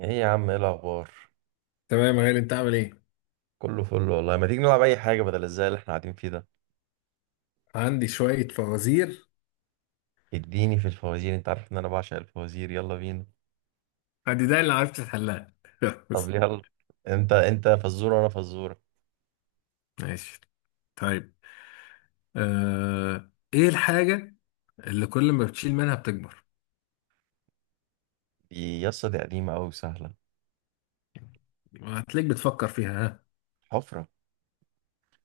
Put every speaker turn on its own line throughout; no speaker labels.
ايه يا عم، ايه الاخبار؟
تمام يا غالي، انت عامل ايه؟
كله فل والله. ما تيجي نلعب اي حاجه بدل الزي اللي احنا قاعدين فيه ده؟
عندي شوية فوازير.
اديني في الفوازير، انت عارف ان انا بعشق الفوازير، يلا بينا.
عندي ده اللي عرفت تحلها
طب
بس.
يلا. انت فزوره وانا فزوره.
ماشي. طيب ايه الحاجة اللي كل ما بتشيل منها بتكبر؟
دي يسطا دي قديمه قوي، سهله.
هتلاقيك بتفكر فيها، ها.
حفره.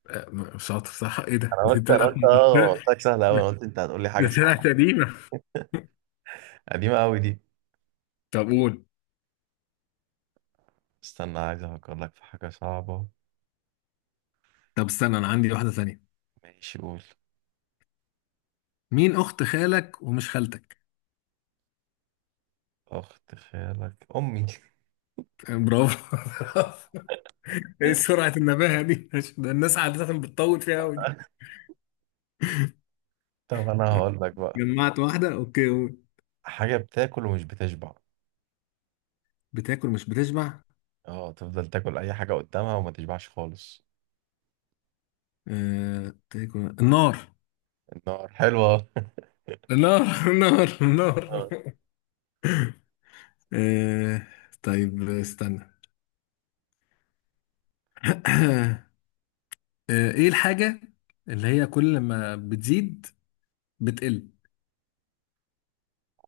آه، شاطر، صح، ايه ده؟
انا
دي
قلت انا
طلعت
قلت اه. أنا قلت لك سهله قوي، انا قلت انت هتقول لي حاجه
دي
صعبه.
طلعت قديمة.
قديمه قوي دي.
طب قول.
استنى، عايز افكر لك في حاجه صعبه.
طب استنى، انا عندي واحدة ثانية.
ماشي، قول.
مين اخت خالك ومش خالتك؟
اخت خالك امي.
آه، برافو. ايه سرعة النباهة دي ده الناس عادة بتطول فيها قوي دي.
طب انا هقول لك بقى.
جمعت واحدة، اوكي.
حاجه بتاكل ومش بتشبع.
بتاكل مش بتشبع.
اه، تفضل تاكل اي حاجه قدامها وما تشبعش خالص.
تاكل النار.
النار حلوة.
النار النار النار.
اه.
آه... طيب استنى. آه... ايه الحاجة اللي هي كل ما بتزيد بتقل؟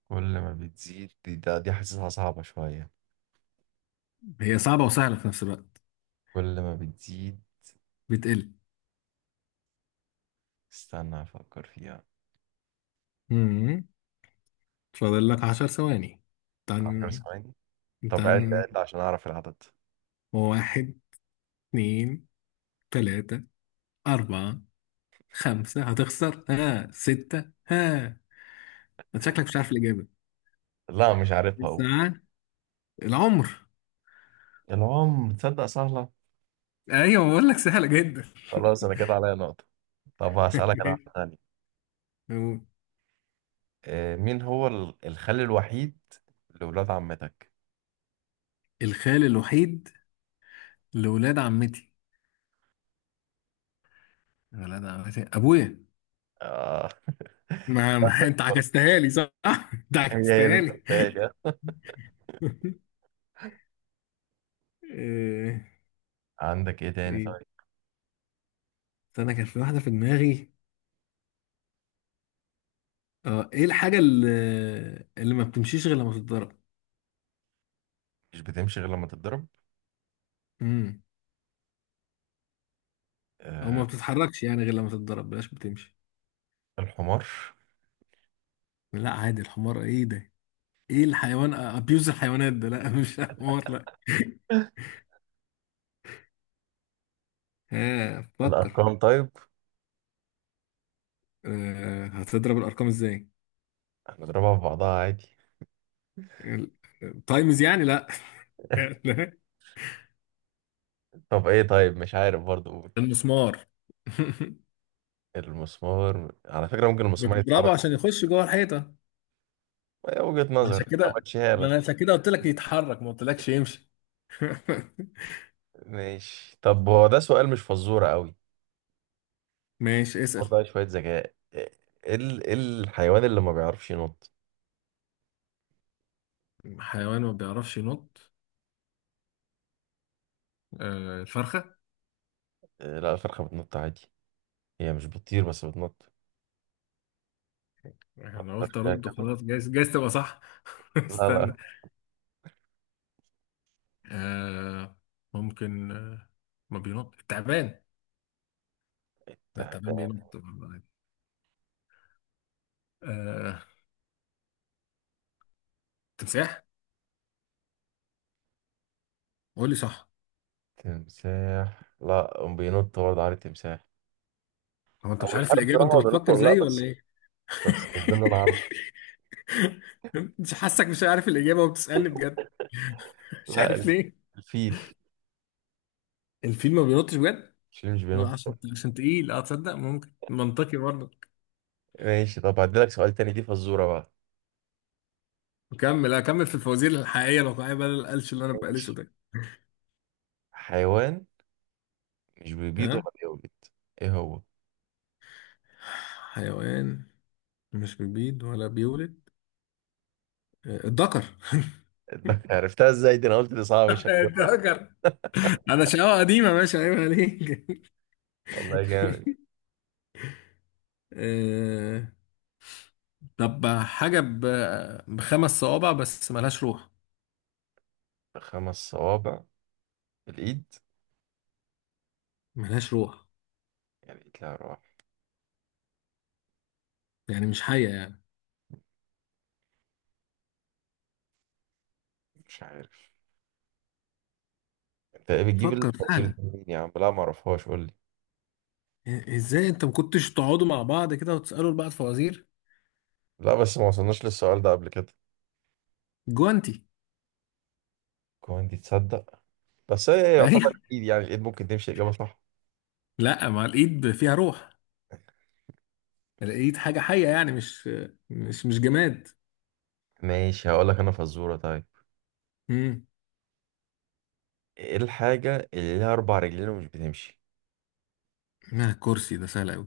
كل ما بتزيد دي حاسسها صعبة شوية.
هي صعبة وسهلة في نفس الوقت.
كل ما بتزيد.
بتقل.
استنى أفكر فيها
مم. فاضل لك 10 ثواني.
عشر
تن
ثواني طب عد
تن،
عد عشان أعرف العدد.
واحد، اتنين، تلاتة، أربعة، خمسة، هتخسر، ها، ستة، ها. انت شكلك مش عارف الإجابة.
لا مش عارفها أقول.
الساعة. العمر.
العمر، تصدق سهلة.
ايوه، بقول لك سهله جدا.
خلاص أنا كده عليا نقطة. طب هسألك أنا واحدة تانية. آه، مين هو الخال الوحيد لولاد عمتك؟
الخال الوحيد لولاد عمتي؟ ولاد عمتي ابويا.
آه.
ما انت
برضه.
عكستها لي، صح انت
هي هي اللي
عكستها
أنت
لي
قلتها لي، ها؟
إيه.
عندك إيه تاني
إيه،
طيب؟
استنى، كان في واحده في دماغي. اه، ايه الحاجه اللي ما بتمشيش غير لما تتضرب؟
مش بتمشي غير لما تتضرب.
امم او
آه،
ما بتتحركش يعني غير لما تتضرب، بلاش بتمشي.
الحمار.
لا عادي، الحمار، ايه ده، ايه الحيوان، ابيوز الحيوانات ده، لا مش حمار، لا ها فكر.
الأرقام طيب.
أه، هتضرب الارقام ازاي؟
نضربها في بعضها عادي.
تايمز يعني؟ لا لا.
طب ايه طيب، مش عارف برضه، قول.
المسمار
المسمار، على فكرة ممكن المسمار
بتضربه
يتحرك.
عشان يخش جوه الحيطه.
هي وجهة
عشان
نظر
كده،
همشيها
ما
لك.
انا عشان كده قلت لك يتحرك، ما قلتلكش يمشي.
ماشي، طب هو ده سؤال مش فزورة قوي.
ماشي،
برضه
اسأل.
عليه شوية ذكاء ايه. إيه الحيوان اللي ما بيعرفش ينط؟
حيوان ما بيعرفش ينط؟ آه، الفرخه.
إيه، لا الفرخة بتنط عادي. هي مش بتطير بس بتنط. ما
انا
فكرتش
قلت
فيها
ارد
كده.
وخلاص، جايز جايز تبقى صح.
لا، لا.
استنى. آه، ممكن. آه، ما بينط التعبان. لا التعبان
تمساح.
بينط. آه، تمساح. قول لي صح.
تمساح. لا، بينط برضه على التمساح.
هو انت
او
مش
مش
عارف
عارف
الاجابه،
بصراحة،
انت
هو بينط
بتفكر
ولا
زيي
لا،
ولا
بس.
ايه؟
بس ده اللي انا عارفه.
مش حاسك مش عارف الإجابة وبتسألني بجد، مش عارف
لا،
ليه.
الفيل.
الفيل ما بينطش بجد.
الفيل مش بينط.
عشان عشان تقيل، اه تصدق ممكن منطقي برضه.
ماشي طب هديلك سؤال تاني، دي فزورة بقى.
نكمل، اكمل في الفوازير الحقيقية الواقعية بدل القلش اللي انا بقلشه
ماشي.
ده.
حيوان مش بيبيض
ها.
ولا بيولد. ايه هو؟
حيوان مش بيبيض ولا بيولد؟ آه، الذكر
ده عرفتها ازاي دي، انا قلت دي صعبة مش هتجيبها.
الذكر. انا شقاوة قديمة، ماشي عيب عليك.
والله جامد.
آه، طب حاجة بخمس صوابع بس ملهاش روح.
5 صوابع. في الايد.
ملهاش روح.
يعني ايد لها روح.
يعني مش حية يعني.
مش عارف. انت ايه بتجيب
فكر،
الفوازير دي
سهلة.
منين يا عم؟ لا ما اعرفهاش، قول لي.
ازاي انت ما كنتش تقعدوا مع بعض كده وتسالوا لبعض فوازير؟
لا بس، ما وصلناش للسؤال ده قبل كده.
جوانتي.
كمان دي تصدق. بس هي يعتبر
ايوه.
اكيد يعني، الايد ممكن تمشي اجابة صح.
لا، ما الايد فيها روح. الايد حاجه حيه يعني، مش مش جماد.
ماشي، هقول لك انا فزورة طيب.
امم.
ايه الحاجة اللي ليها 4 رجلين ومش بتمشي؟
لا، الكرسي ده سهل قوي.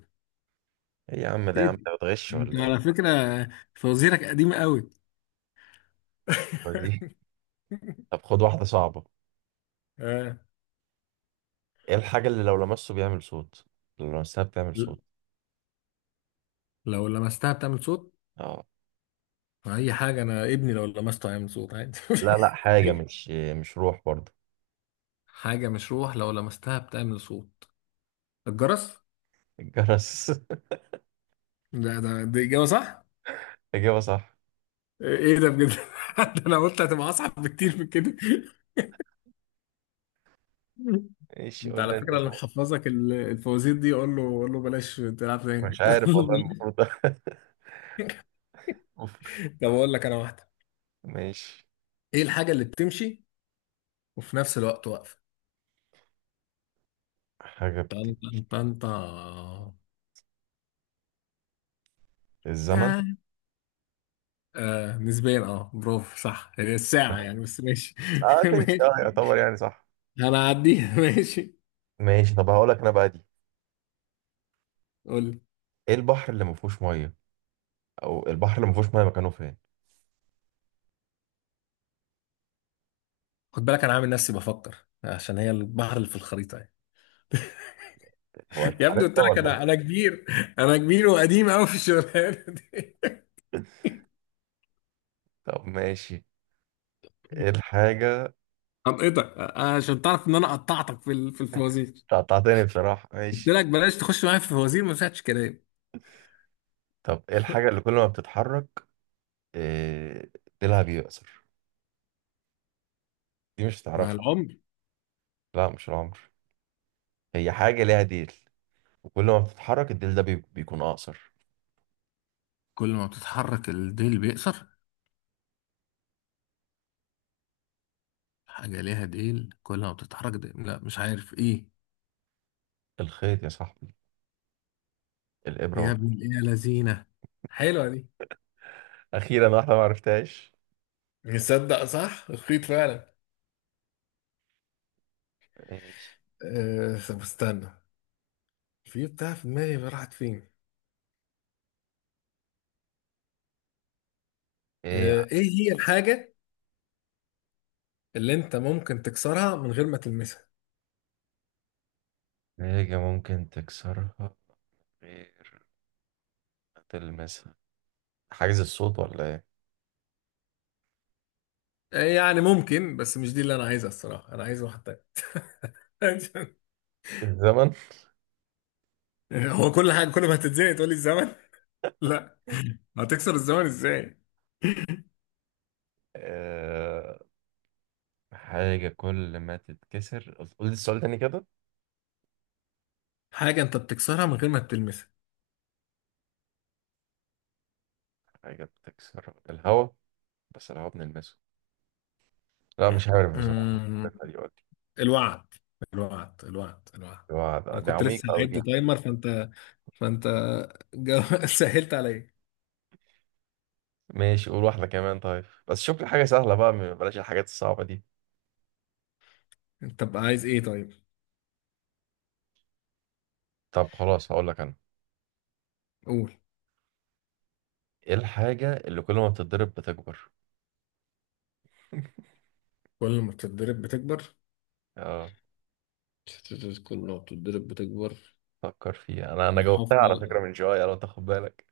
ايه يا عم، ده يا
ايه
عم
ده؟
انت بتغش
انت
ولا
على
ايه؟
فكره فوازيرك قديمه قوي.
طب خد واحدة صعبة.
آه.
ايه الحاجة اللي لو لمسته بيعمل صوت؟ لو لمستها بتعمل
ل-
صوت.
لو لمستها بتعمل صوت؟
اه.
اي حاجه، انا ابني لو لمسته هيعمل صوت عادي.
لا، لا، حاجة مش روح برضه.
حاجه مش روح لو لمستها بتعمل صوت، الجرس.
الجرس.
ده ده دي اجابه صح.
إجابة صح.
ايه ده بجد ده انا قلت هتبقى اصعب بكتير من كده.
ماشي،
انت
قول لي
على
انت
فكره اللي
صح.
محفظك الفوازير دي، قول له، قول له بلاش تلعب
مش
تاني
عارف
قول له
والله
بلاش.
المفروض. أوف.
طب اقول لك انا واحده.
ماشي.
ايه الحاجه اللي بتمشي وفي نفس الوقت واقفه؟
حاجة
انت
بتمشي.
انت.
الزمن.
آه، نسبيا، اه برافو صح، هي الساعه يعني، بس ماشي
اه تمشي،
ماشي.
اه يعتبر يعني صح.
انا هعديها ماشي.
ماشي طب هقول لك انا بقى دي.
قول لي.
ايه البحر اللي ما فيهوش ميه؟ او البحر اللي ما فيهوش ميه، مكانه فين؟
خد بالك انا عامل نفسي بفكر، عشان هي البحر اللي في الخريطه يعني.
هو انت
يا ابني قلت
عارفها
لك،
ولا؟
انا كبير، انا كبير وقديم قوي في الشغلانه دي.
طب ماشي. ايه الحاجة.
هنقطعك عشان تعرف ان انا قطعتك في في الفوازير.
قطعتني بصراحة،
قلت
ماشي.
لك بلاش تخش معايا في الفوازير، ما فيهاش كلام.
طب ايه الحاجة اللي كل ما بتتحرك آه، ديلها بيقصر؟ دي مش
مع
هتعرفها.
العمر.
لا، مش العمر. هي حاجة ليها ديل. وكل ما بتتحرك الديل ده بيكون أقصر.
كل ما بتتحرك الديل بيقصر. حاجة ليها ديل كل ما بتتحرك ديل. لا مش عارف ايه.
الخيط يا صاحبي. الإبرة
يا ابن
والخيط.
الايه لذينة، حلوة دي.
أخيرا، واحدة ما عرفتهاش.
نصدق صح، اخيط فعلا.
ماشي.
أه طب استنى، في بتاع في دماغي راحت فين.
إيه.
آه، ايه هي الحاجه اللي انت ممكن تكسرها من غير ما تلمسها؟
حاجة ممكن تكسرها غير ما تلمسها؟ حاجز الصوت ولا إيه؟
يعني ممكن، بس مش دي اللي انا عايزها الصراحه، انا عايز واحد تاني.
الزمن.
هو كل حاجه كل ما هتتزنق تقول لي الزمن؟ لا، هتكسر الزمن ازاي؟
آه، حاجة كل ما تتكسر. قول لي السؤال تاني كده.
حاجه انت بتكسرها من غير ما بتلمسها.
حاجة بتكسر الهوا. بس الهوا بنلمسه. لا، مش عارف بصراحة.
أمم،
الفكرة دي قولي.
الوعد. الوعد الوعد الوعد.
دي
انا
دي
كنت لسه
عميقة أوي.
هعد تايمر، فانت سهلت عليا.
ماشي قول واحدة كمان طيب، بس شوف لي حاجة سهلة بقى، بلاش الحاجات الصعبة دي.
انت بقى عايز ايه طيب؟
طب خلاص هقول لك انا.
قول.
ايه الحاجة اللي كل ما بتتضرب بتكبر؟
كل ما بتتضرب بتكبر.
اه.
كل ما بتتضرب بتكبر.
فكر فيها، انا
الحفره؟
جاوبتها على فكرة
لا
من شوية لو تاخد بالك.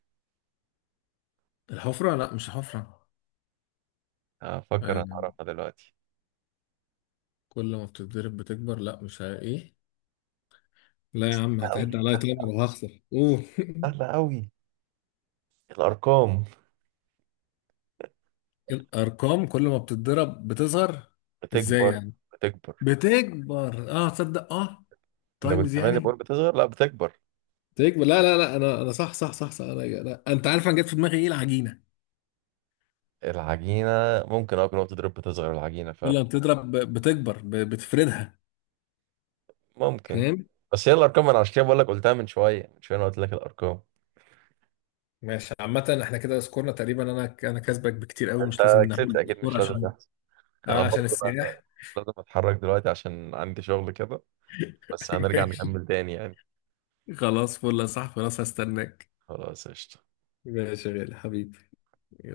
الحفره، لا مش الحفره.
هفكر انا هعرفها دلوقتي.
كل ما بتتضرب بتكبر، لا مش ايه. لا يا
سهلة
عم
أوي.
هتعد عليا تاني لو هخسر، اوه
سهلة أوي. الأرقام.
الارقام كل ما بتتضرب بتصغر. ازاي
بتكبر.
يعني؟
بتكبر.
بتكبر؟ اه تصدق اه.
أنت
تايمز
كنت عمال
يعني؟
بقول بتصغر، لا بتكبر.
بتكبر، لا لا لا، انا صح صح صح صح، انا لا. انت عارف انا جت في دماغي ايه، العجينه.
العجينة. ممكن أه، كل ما بتضرب بتصغر العجينة
كل
فعلا.
ما بتضرب بتكبر، بتفردها،
ممكن.
فاهم؟
بس هي الأرقام، أنا عشان كده بقول لك، قلتها من شوية، من شوية أنا قلت لك الأرقام.
ماشي، عامة احنا كده سكورنا تقريبا، انا كاسبك بكتير قوي،
أنت
مش لازم
كسبت
نقول
أكيد،
سكور
مش لازم.
عشان.
انا
اه عشان
برضه أنا
السياح.
لازم اتحرك دلوقتي، عشان عندي شغل كده. بس هنرجع
ماشي.
نكمل تاني يعني.
خلاص، فل يا صاحبي، خلاص هستناك.
خلاص قشطة.
ماشي يا غالي، حبيبي.